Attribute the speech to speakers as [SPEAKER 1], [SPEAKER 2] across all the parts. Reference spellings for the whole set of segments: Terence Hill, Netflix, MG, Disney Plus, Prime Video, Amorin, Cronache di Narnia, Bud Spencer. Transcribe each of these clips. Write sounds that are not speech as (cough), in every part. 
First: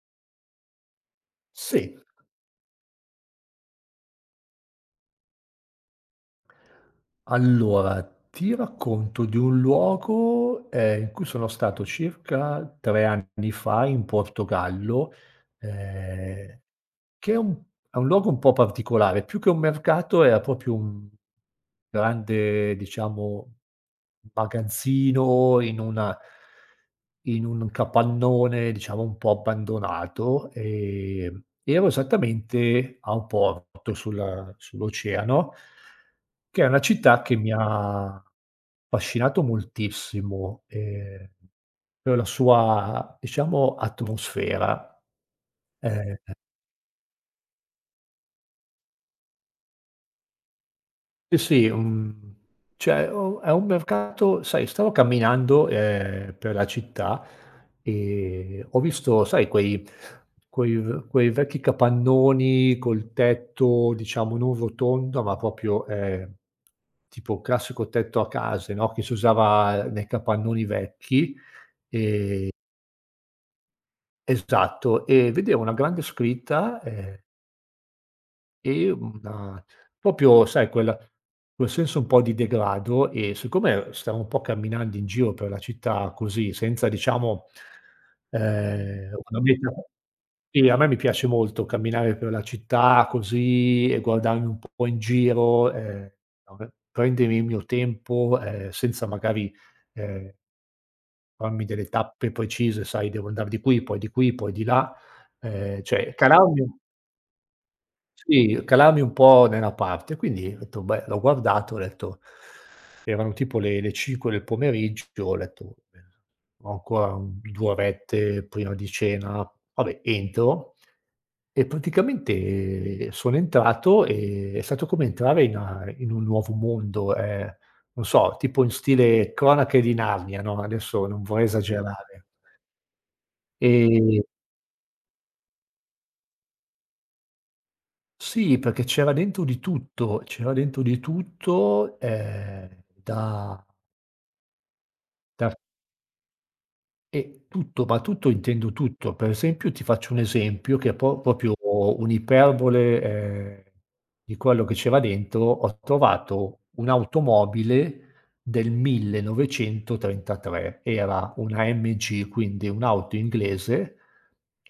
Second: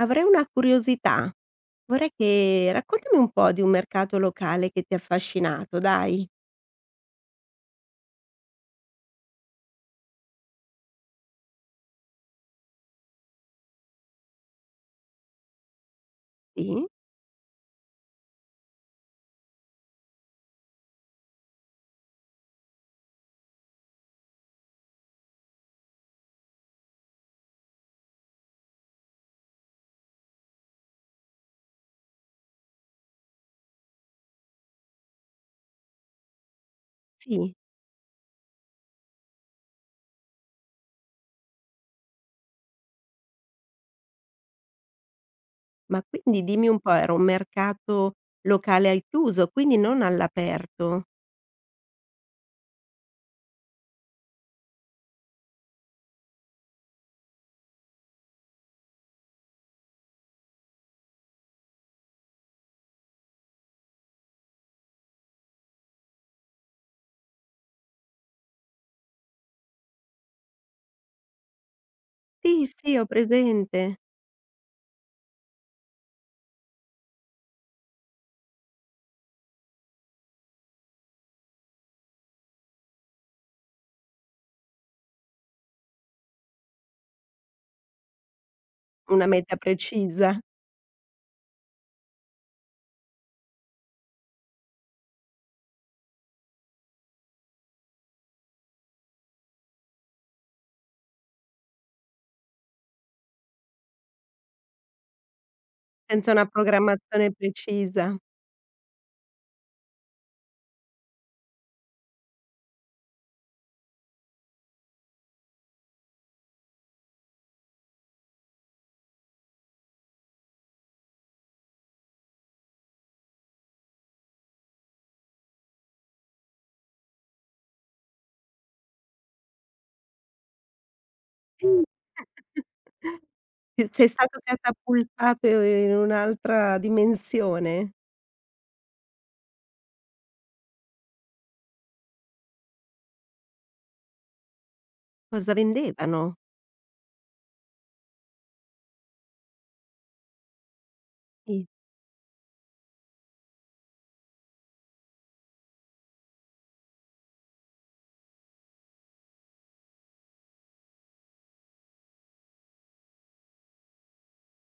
[SPEAKER 1] Avrei una curiosità.
[SPEAKER 2] Sì,
[SPEAKER 1] Vorrei che raccontami un po' di un mercato locale che ti ha affascinato, dai.
[SPEAKER 2] allora ti racconto di un luogo, in cui sono stato circa 3 anni fa in Portogallo. ehm
[SPEAKER 1] Sì?
[SPEAKER 2] Che è un luogo un po' particolare. Più che un mercato era proprio un grande, diciamo, magazzino in una in un capannone, diciamo, un po' abbandonato. Ero esattamente a un porto sulla sull'oceano, che è una città che mi
[SPEAKER 1] Sì.
[SPEAKER 2] ha affascinato moltissimo, per la sua, diciamo, atmosfera.
[SPEAKER 1] Ma
[SPEAKER 2] Ehm
[SPEAKER 1] quindi dimmi un po', era un mercato locale al chiuso, quindi non all'aperto?
[SPEAKER 2] Sì, sì, mhmm, cioè o è un mercato, sai. Stavo camminando, per la città, e ho visto, sai, quei vecchi capannoni col tetto, diciamo, non rotondo, ma proprio, tipo classico tetto a case, no, che si usava nei capannoni vecchi.
[SPEAKER 1] Sì, sì, ho presente.
[SPEAKER 2] Esatto, e vedevo una grande scritta, E una proprio sai quel senso un po' di degrado. E siccome stavo un po' camminando in giro per la città così, senza, diciamo,
[SPEAKER 1] Una
[SPEAKER 2] una
[SPEAKER 1] meta
[SPEAKER 2] meta,
[SPEAKER 1] precisa,
[SPEAKER 2] sì. A me mi piace molto camminare per la città così e guardarmi un po' in giro, (unintelligible) vabbè, prendermi il mio tempo, senza magari, ehm, farmi delle tappe precise, sai: "Devo andar di qui, poi di qui, poi di là". Cioè,
[SPEAKER 1] senza una
[SPEAKER 2] calarmi,
[SPEAKER 1] programmazione precisa.
[SPEAKER 2] sì, calarmi un po' nella parte. Quindi ho detto: "Beh", l'ho guardato, ho detto, erano tipo le 5 del pomeriggio. Ho detto: "Beh, ho ancora un 2 orette prima di cena". Vabbè, entro, e praticamente sono entrato, e è stato come entrare in un nuovo mondo, non so, tipo in stile Cronache di Narnia, no, adesso non vorrei
[SPEAKER 1] Sì.
[SPEAKER 2] esagerare.
[SPEAKER 1] Ti sei
[SPEAKER 2] Ehm
[SPEAKER 1] stato catapultato in un'altra dimensione.
[SPEAKER 2] Sì, perché c'era dentro di tutto, c'era dentro di tutto, da da
[SPEAKER 1] Cosa vendevano?
[SPEAKER 2] e tutto, ma tutto intendo tutto. Per esempio, ti faccio un esempio che è po proprio
[SPEAKER 1] Sì.
[SPEAKER 2] un'iperbole, di quello che c'era dentro: ho trovato un'automobile del 1933, era una MG, quindi un'auto inglese.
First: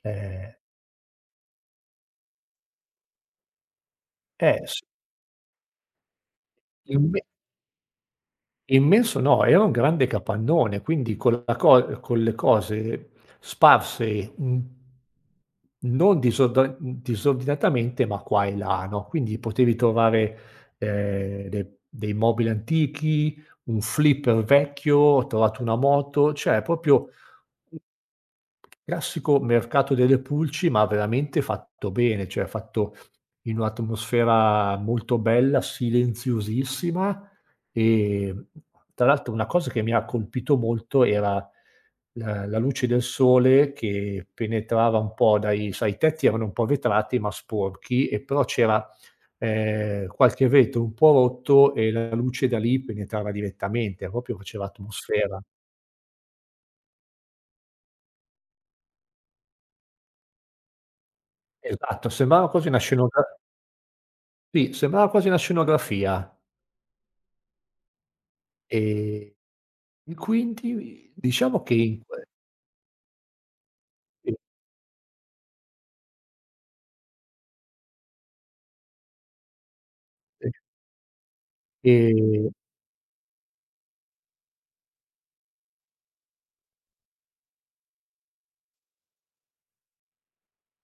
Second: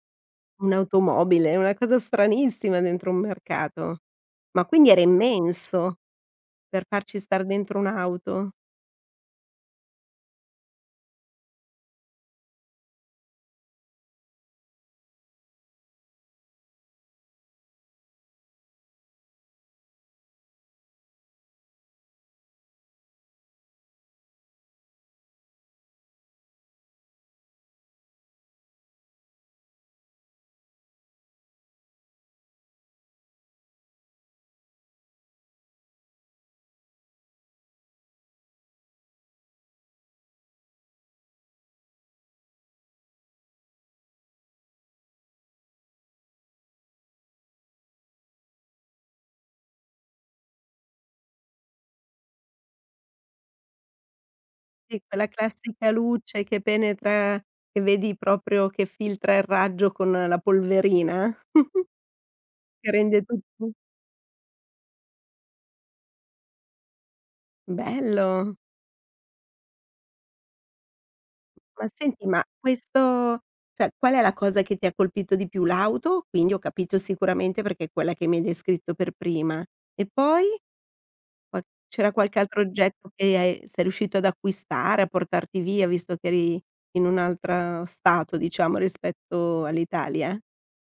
[SPEAKER 2] Ehm
[SPEAKER 1] Un'automobile, una cosa stranissima dentro un mercato.
[SPEAKER 2] è
[SPEAKER 1] Ma
[SPEAKER 2] s
[SPEAKER 1] quindi era immenso per
[SPEAKER 2] il me
[SPEAKER 1] farci star dentro un'auto?
[SPEAKER 2] Immenso no, era un grande capannone, quindi con la co con le cose sparse, non disordinatamente, ma qua e là, no. Quindi potevi trovare, de dei mobili antichi, un flipper vecchio, ho trovato una moto, cioè proprio classico mercato delle pulci, ma veramente fatto bene, cioè fatto in un'atmosfera molto bella, silenziosissima. ehm, Tra l'altro una cosa che mi ha colpito molto era la luce del sole che penetrava un po' dai sai, i tetti erano un po' vetrati ma sporchi, e però c'era, qualche vetro un po' rotto, e la luce da lì penetrava direttamente, proprio faceva
[SPEAKER 1] Sì, quella
[SPEAKER 2] atmosfera.
[SPEAKER 1] classica luce che penetra che vedi proprio che filtra il raggio con la polverina, (laughs)
[SPEAKER 2] Esatto, sembrava quasi una
[SPEAKER 1] che
[SPEAKER 2] scenogra
[SPEAKER 1] rende tutto
[SPEAKER 2] sì, sembrava quasi una scenografia,
[SPEAKER 1] bello.
[SPEAKER 2] ehm, e quindi diciamo che
[SPEAKER 1] Ma
[SPEAKER 2] in que
[SPEAKER 1] senti, ma questo cioè, qual è la
[SPEAKER 2] sì,
[SPEAKER 1] cosa che ti ha colpito di più? L'auto? Quindi ho capito sicuramente perché è quella che mi hai descritto per prima. E poi?
[SPEAKER 2] sì,
[SPEAKER 1] Ma c'era qualche
[SPEAKER 2] ehm
[SPEAKER 1] altro oggetto che hai sei riuscito ad acquistare, a portarti via, visto che eri in un altra stato, diciamo, rispetto all'Italia?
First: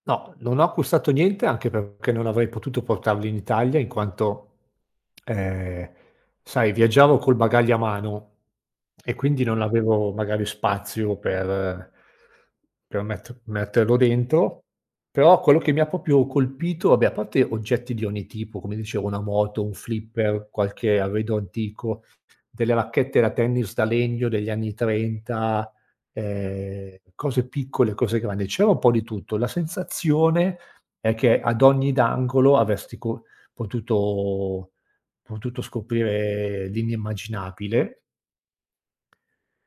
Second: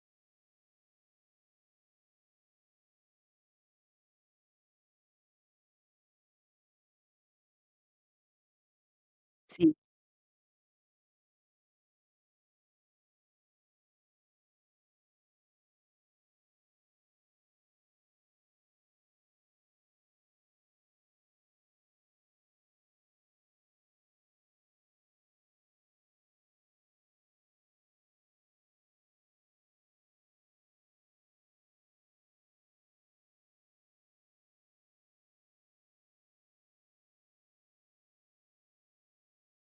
[SPEAKER 2] no, non ho acquistato niente, anche perché non avrei potuto portarli in Italia, in quanto, ehm, sai, viaggiavo col bagaglio a mano, e quindi non
[SPEAKER 1] Sì.
[SPEAKER 2] avevo magari spazio per metterlo dentro. Però quello che mi ha proprio colpito, vabbè, a parte oggetti di ogni tipo, come dicevo, una moto, un flipper, qualche arredo antico, delle racchette da tennis da legno degli anni '30, cose piccole, cose grandi, c'era un po' di tutto. La sensazione è che ad ogni d'angolo avresti co potuto potuto scoprire l'inimmaginabile.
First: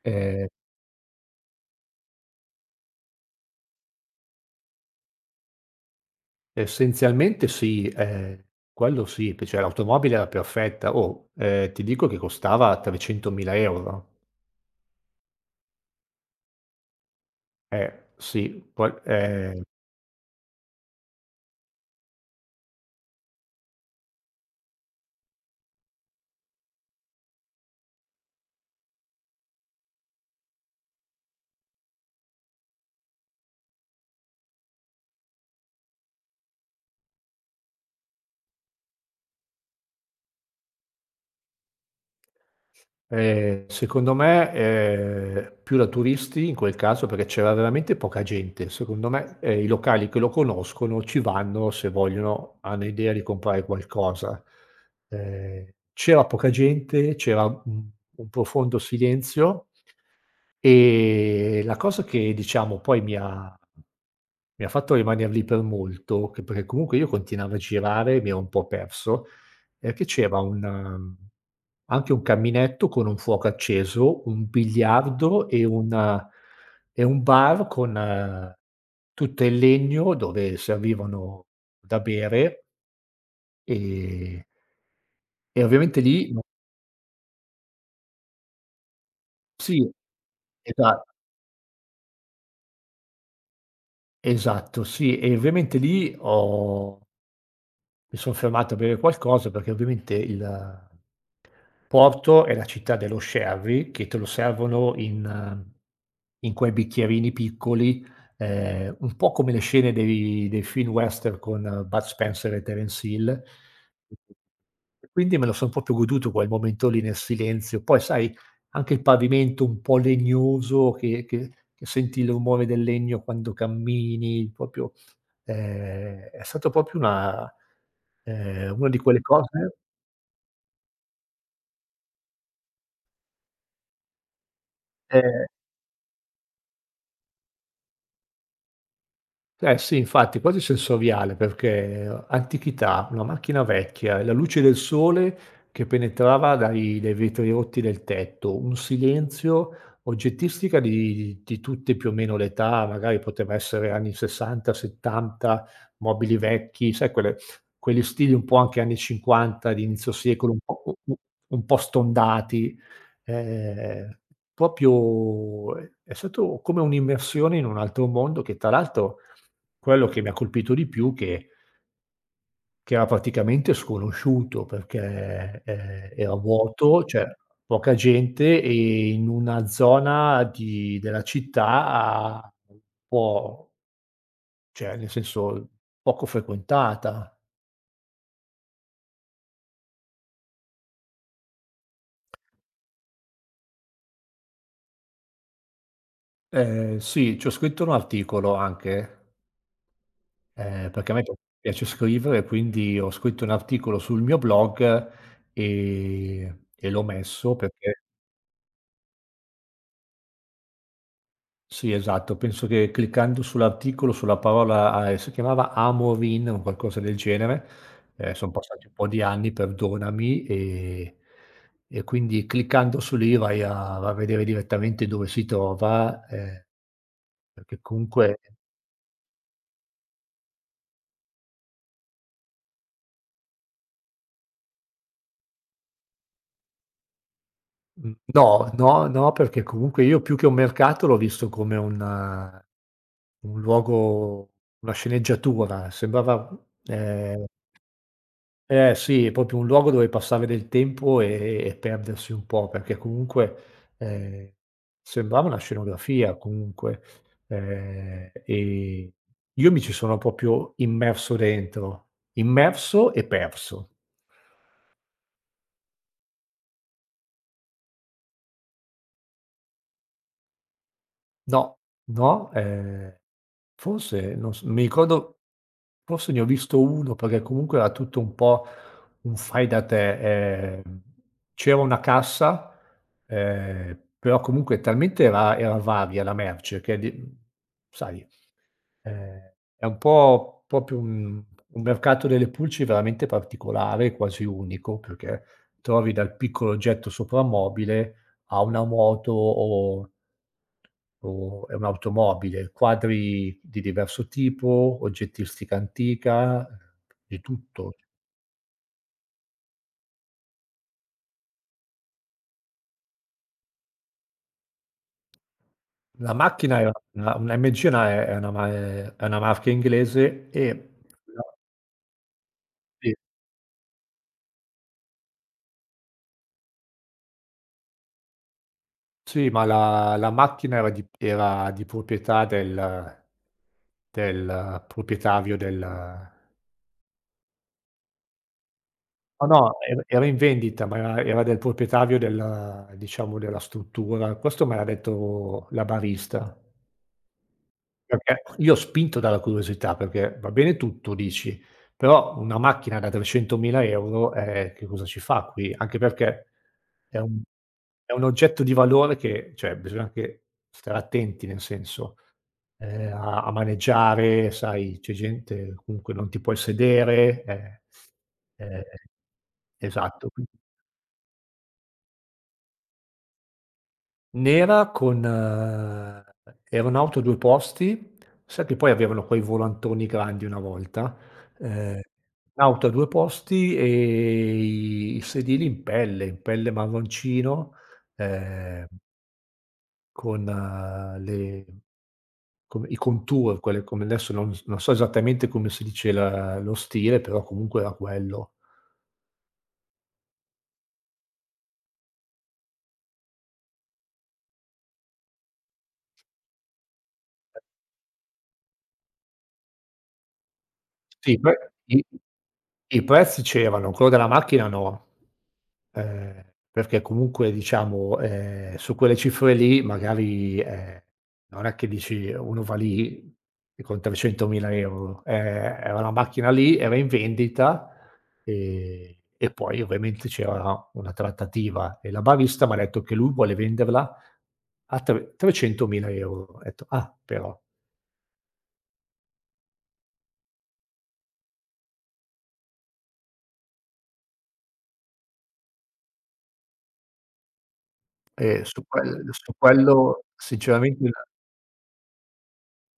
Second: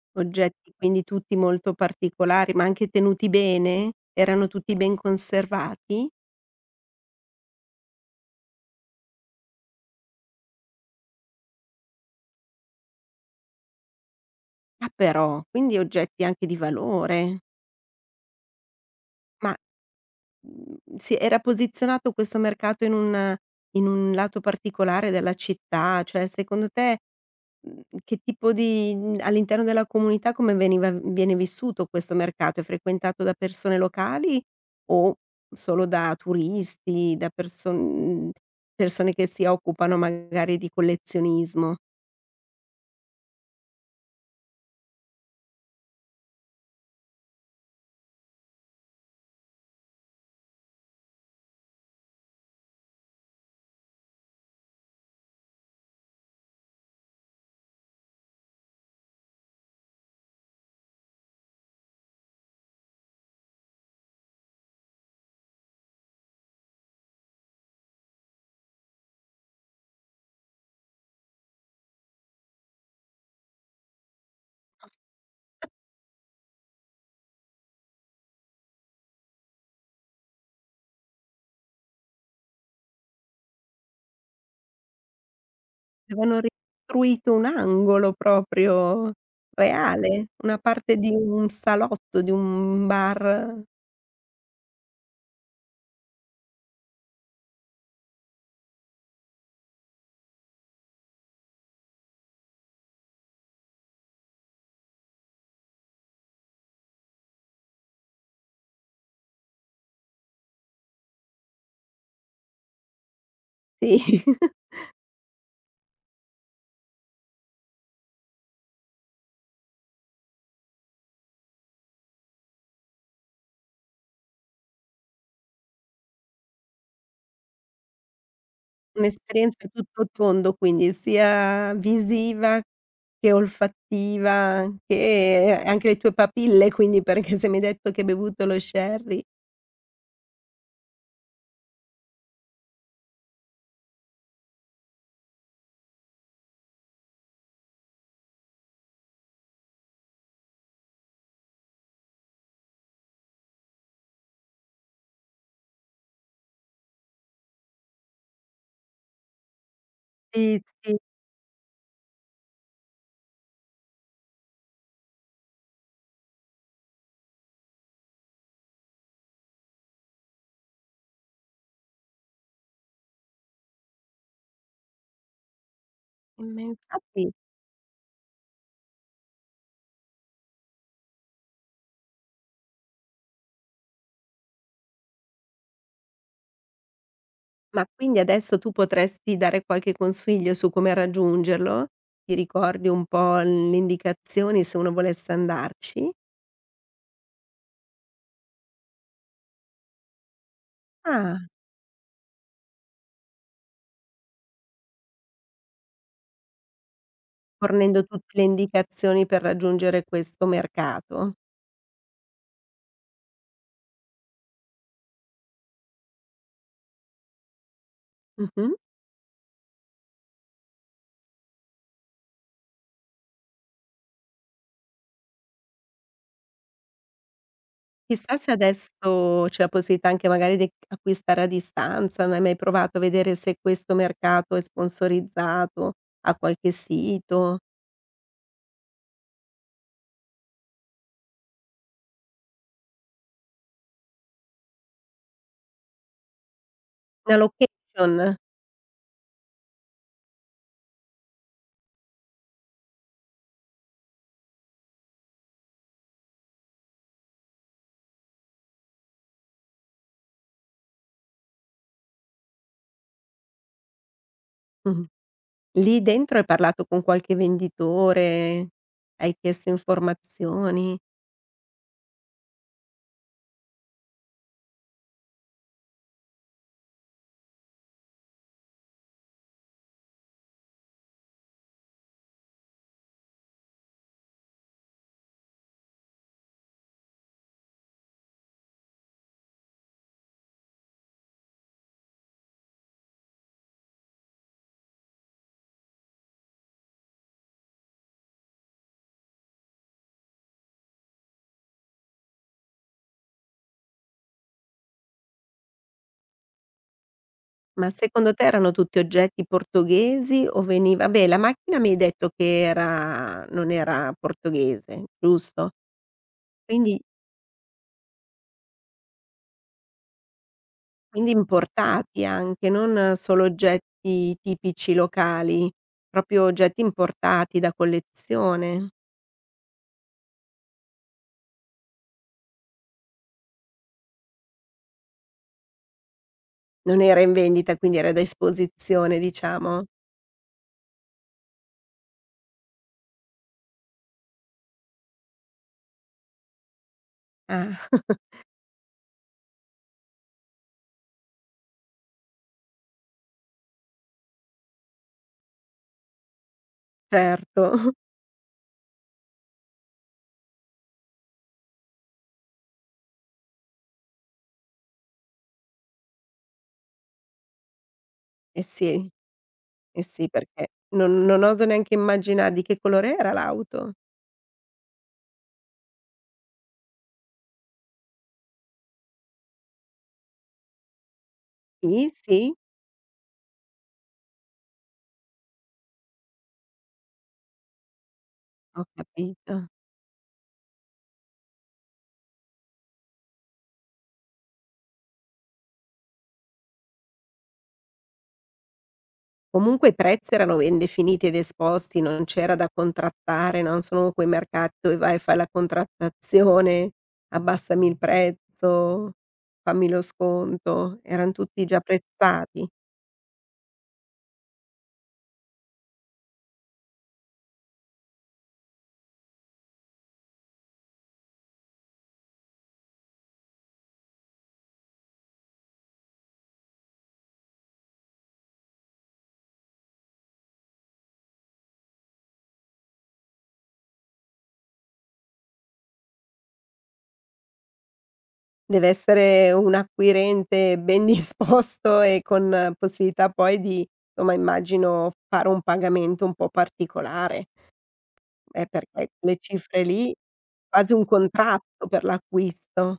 [SPEAKER 2] Ehm,
[SPEAKER 1] Oggetti quindi tutti molto particolari, ma anche tenuti bene? Erano tutti ben conservati?
[SPEAKER 2] essenzialmente sì, quello sì, p cioè l'automobile era perfetta. Oh, ti dico che costava 300.000 €.
[SPEAKER 1] Ah però, quindi oggetti anche di valore.
[SPEAKER 2] Sì, poi
[SPEAKER 1] Ma, si era posizionato questo mercato in un lato particolare della città? Cioè, secondo te, che tipo di mhmm, all'interno della comunità come veniva viene vissuto questo mercato? È frequentato da persone locali o solo da turisti, da persone che si occupano magari di collezionismo?
[SPEAKER 2] Secondo me, più da turisti in quel caso, perché c'era veramente poca gente. Secondo me, i locali che lo conoscono ci vanno se vogliono hanno idea di comprare qualcosa. Ehm, c'era poca gente, c'era un profondo silenzio, e la cosa che, diciamo, poi mi ha fatto rimaner lì per molto, che perché comunque io continuavo a girare, mi ero un po' perso, è che c'era un anche un caminetto con un fuoco acceso, un biliardo, e una e un bar con, tutto in legno, dove servivano da bere. Ehm e ovviamente lì no
[SPEAKER 1] Avevano ricostruito un angolo proprio
[SPEAKER 2] Sì,
[SPEAKER 1] reale, una parte
[SPEAKER 2] esa
[SPEAKER 1] di un salotto, di un bar.
[SPEAKER 2] esatto, sì, e ovviamente lì ho mi son fermato a bere qualcosa, perché ovviamente il Porto è la città dello sherry, che te lo servono in quei bicchierini piccoli, un po' come le scene dei film western con Bud Spencer e Terence Hill.
[SPEAKER 1] Sì. (laughs)
[SPEAKER 2] E quindi me lo son proprio goduto quel momento lì nel silenzio. Poi sai, anche il pavimento un po' legnoso che senti il rumore del legno quando cammini, proprio. È stato proprio una di quelle
[SPEAKER 1] Un'esperienza a
[SPEAKER 2] cose.
[SPEAKER 1] tutto tondo, quindi sia visiva che olfattiva,
[SPEAKER 2] ehm
[SPEAKER 1] che anche le tue papille, quindi perché se mi hai detto che hai bevuto lo sherry.
[SPEAKER 2] Eh sì, infatti, quasi sensoriale, perché antichità, una macchina vecchia, la luce del sole che penetrava dai vetri rotti del tetto, un silenzio, oggettistica di tutte più o meno l'età, magari poteva essere anni 60, 70, mobili vecchi, sai, quelle quegli stili un po' anche anni 50 di inizio secolo,
[SPEAKER 1] Sì, sì.
[SPEAKER 2] un po' stondati, ehm, proprio è stato come un'immersione in un altro mondo, che tra l'altro quello che mi ha colpito di più che era praticamente sconosciuto, perché, era
[SPEAKER 1] Ma
[SPEAKER 2] vuoto, cioè
[SPEAKER 1] infatti.
[SPEAKER 2] poca gente, e in una zona di della città un po', cioè nel senso, poco frequentata.
[SPEAKER 1] Ma quindi adesso tu potresti dare qualche consiglio su come raggiungerlo? Ti ricordi un po' le indicazioni se uno volesse andarci?
[SPEAKER 2] Sì, ci ho scritto un articolo anche, perché a me
[SPEAKER 1] Ah,
[SPEAKER 2] piace scrivere, quindi ho scritto un articolo sul mio blog, e l'ho messo perché
[SPEAKER 1] fornendo tutte le indicazioni per raggiungere questo mercato.
[SPEAKER 2] sì, esatto. Penso che cliccando sull'articolo, sulla parola a si chiamava Amorin o qualcosa del genere, son
[SPEAKER 1] Mh-mh.
[SPEAKER 2] passati un po' di anni, perdonami, e quindi cliccando su lì vai a va a vedere direttamente dove si trova, perché
[SPEAKER 1] Chissà
[SPEAKER 2] comunque
[SPEAKER 1] se adesso c'è la possibilità anche magari di acquistare a distanza, non hai mai provato a vedere se questo mercato è sponsorizzato, ha qualche sito,
[SPEAKER 2] mhmm, no, no, no, perché comunque io più che un mercato l'ho visto come un luogo, una sceneggiatura, sembrava,
[SPEAKER 1] una
[SPEAKER 2] ehm
[SPEAKER 1] location?
[SPEAKER 2] eh sì, è proprio un luogo dove passare del tempo, e perdersi un po', perché comunque, sembrava una scenografia comunque, e io mi ci sono proprio immerso dentro, immerso e perso.
[SPEAKER 1] Mh-mh. Lì dentro hai parlato con qualche venditore, hai chiesto informazioni,
[SPEAKER 2] No, no, forse non s mi ricordo, forse ne ho visto 1, perché comunque era tutto un po' un fai da te. C'era una cassa, però comunque talmente era varia la merce, che di, sai, è un po' proprio un mercato delle pulci veramente particolare, quasi unico, perché trovi dal piccolo oggetto soprammobile a una moto o è un'automobile, quadri di diverso tipo, oggettistica antica, di
[SPEAKER 1] ma
[SPEAKER 2] tutto.
[SPEAKER 1] secondo te erano tutti oggetti portoghesi o veniva beh, la macchina mi hai detto che era non era portoghese, giusto?
[SPEAKER 2] La macchina è
[SPEAKER 1] Quindi
[SPEAKER 2] una MG, è una è una marca inglese. E
[SPEAKER 1] Quindi
[SPEAKER 2] la
[SPEAKER 1] importati anche,
[SPEAKER 2] Sì,
[SPEAKER 1] non solo oggetti tipici locali, proprio oggetti importati da collezione.
[SPEAKER 2] sì, ma la la macchina era di proprietà del proprietario del
[SPEAKER 1] Non era in vendita, quindi era da esposizione
[SPEAKER 2] no, no,
[SPEAKER 1] diciamo.
[SPEAKER 2] era in vendita, ma era era del proprietario del diciamo, della struttura. Questo me l'ha detto la barista.
[SPEAKER 1] Ah, (laughs)
[SPEAKER 2] Perché io, spinto dalla curiosità, perché va bene tutto, dici, però una macchina da 300.000 €, che cosa ci fa qui? Anche perché è un
[SPEAKER 1] certo.
[SPEAKER 2] è un oggetto di valore che, cioè, bisogna anche stare attenti, nel senso, a maneggiare, sai, c'è gente, comunque non ti puoi sedere,
[SPEAKER 1] Eh
[SPEAKER 2] ehm
[SPEAKER 1] sì, eh sì,
[SPEAKER 2] esatto, qui.
[SPEAKER 1] perché non oso neanche immaginare di che colore era l'auto?
[SPEAKER 2] Nera, con, era un'auto a 2 posti, sai che poi avevano quei volantoni grandi una volta, ehm,
[SPEAKER 1] Sì, sì?
[SPEAKER 2] un'auto a 2 posti, e i sedili in pelle marroncino, ehm,
[SPEAKER 1] Ho capito.
[SPEAKER 2] con le come i contour, quelle come adesso, non so esattamente come si dice la lo stile, però comunque era quello.
[SPEAKER 1] Comunque i prezzi erano ben definiti ed esposti, non c'era da contrattare, non sono quei mercati dove vai e fai la contrattazione, abbassami il prezzo, fammi lo sconto, eran
[SPEAKER 2] Sì, poi
[SPEAKER 1] tutti già
[SPEAKER 2] i
[SPEAKER 1] prezzati.
[SPEAKER 2] i prezzi c'erano, quello della macchina no. Ehm, perché comunque, diciamo, su quelle cifre lì, magari, non è che dici uno va lì e con 300.000 €, era una macchina lì, era in vendita, e poi ovviamente c'era una trattativa, e la barista m'ha detto che lui vuole venderla a tre 300.000 €. Ho detto: "Ah però".
[SPEAKER 1] Deve essere un acquirente ben (laughs) disposto e con possibilità poi di, somma, immagino, fare un pagamento un po' particolare, perché quelle
[SPEAKER 2] Su
[SPEAKER 1] cifre lì,
[SPEAKER 2] quello,
[SPEAKER 1] quasi un
[SPEAKER 2] sinceramente,
[SPEAKER 1] contratto per l'acquisto.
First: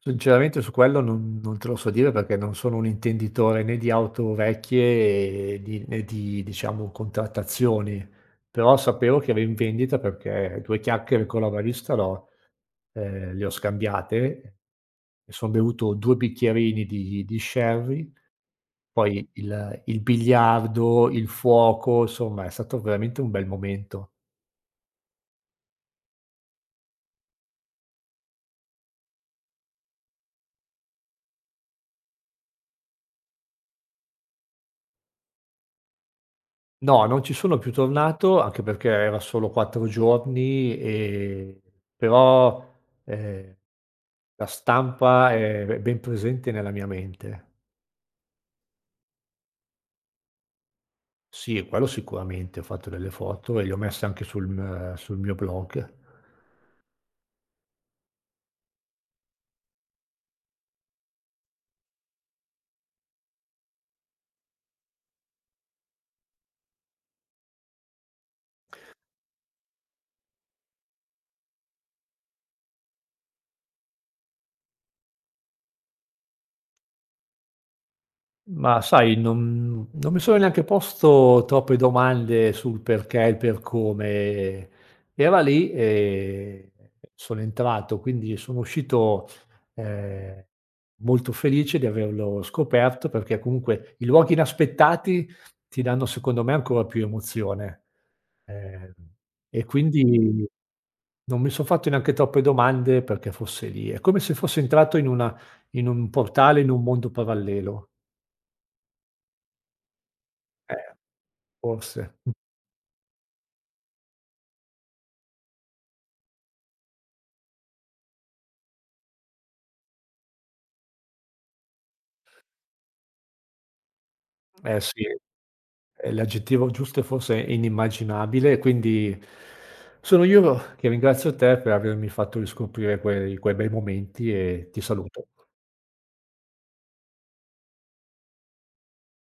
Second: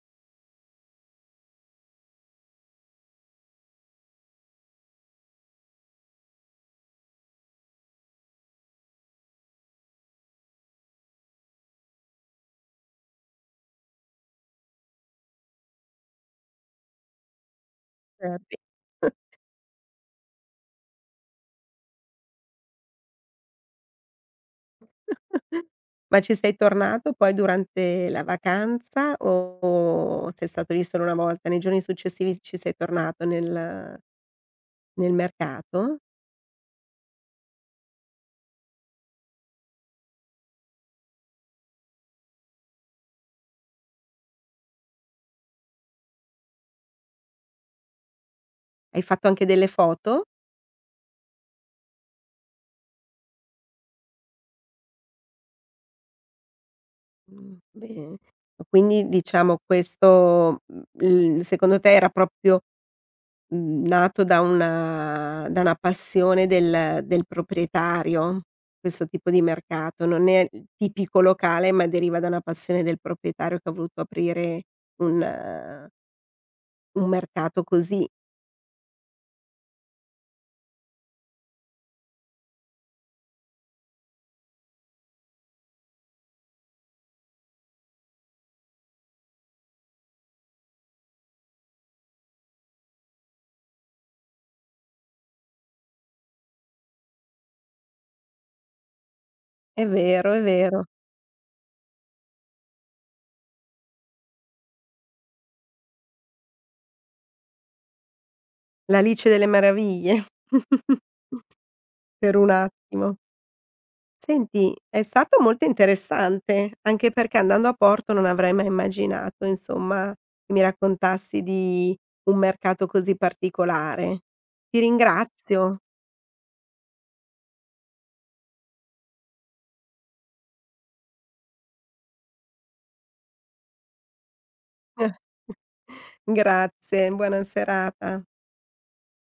[SPEAKER 2] Su quello non te lo so dire, perché non sono un intenditore né di auto vecchie e di né di, diciamo, contrattazioni. Però sapevo che era in vendita perché 2 chiacchiere con la barista l'ho le ho scambiate, e son bevuto 2 bicchierini di sherry.
[SPEAKER 1] Cer Sì.
[SPEAKER 2] Poi il biliardo, il fuoco, insomma è stato veramente un bel momento.
[SPEAKER 1] (laughs) Ma ci sei tornato poi durante la vacanza o sei stato lì solo una volta? Nei giorni successivi ci sei tornato nel mercato?
[SPEAKER 2] No, non ci sono più tornato, anche perché era solo 4 giorni, però, ehm, la stampa è ben presente nella mia mente.
[SPEAKER 1] Hai fatto anche delle foto?
[SPEAKER 2] Sì, quello sicuramente, ho fatto delle foto e le ho messe anche sul sul mio blog.
[SPEAKER 1] Bene. Quindi diciamo questo, il secondo te era proprio, nato da una passione del proprietario, questo tipo di mercato? Non è il tipico locale, ma deriva da una passione del proprietario che ha voluto aprire un Un mercato così.
[SPEAKER 2] Ma sai, non mi sono neanche posto troppe domande sul perché e il per come. Era lì, e sono entrato, quindi sono uscito, ehm, molto felice di averlo scoperto, perché comunque i luoghi inaspettati ti danno, secondo me, ancora più emozione. Ehm, e
[SPEAKER 1] È vero, è
[SPEAKER 2] quindi
[SPEAKER 1] vero.
[SPEAKER 2] non mi son fatto neanche troppe domande perché fosse lì. È come se fossi entrato in una in un portale, in un mondo parallelo.
[SPEAKER 1] L'Alice delle Meraviglie
[SPEAKER 2] Eh.
[SPEAKER 1] (laughs)
[SPEAKER 2] Forse.
[SPEAKER 1] per un attimo. Senti, è stato molto interessante, anche perché andando a Porto non avrei mai immaginato, insomma, che mi raccontassi di un mercato così particolare.
[SPEAKER 2] Eh
[SPEAKER 1] Ti
[SPEAKER 2] sì,
[SPEAKER 1] ringrazio.
[SPEAKER 2] l'aggettivo giusto forse è, forse, inimmaginabile, e quindi sono io che ringrazio te per avermi fatto riscoprire quei bei momenti, e ti saluto.
[SPEAKER 1] (laughs) Grazie, buona serata.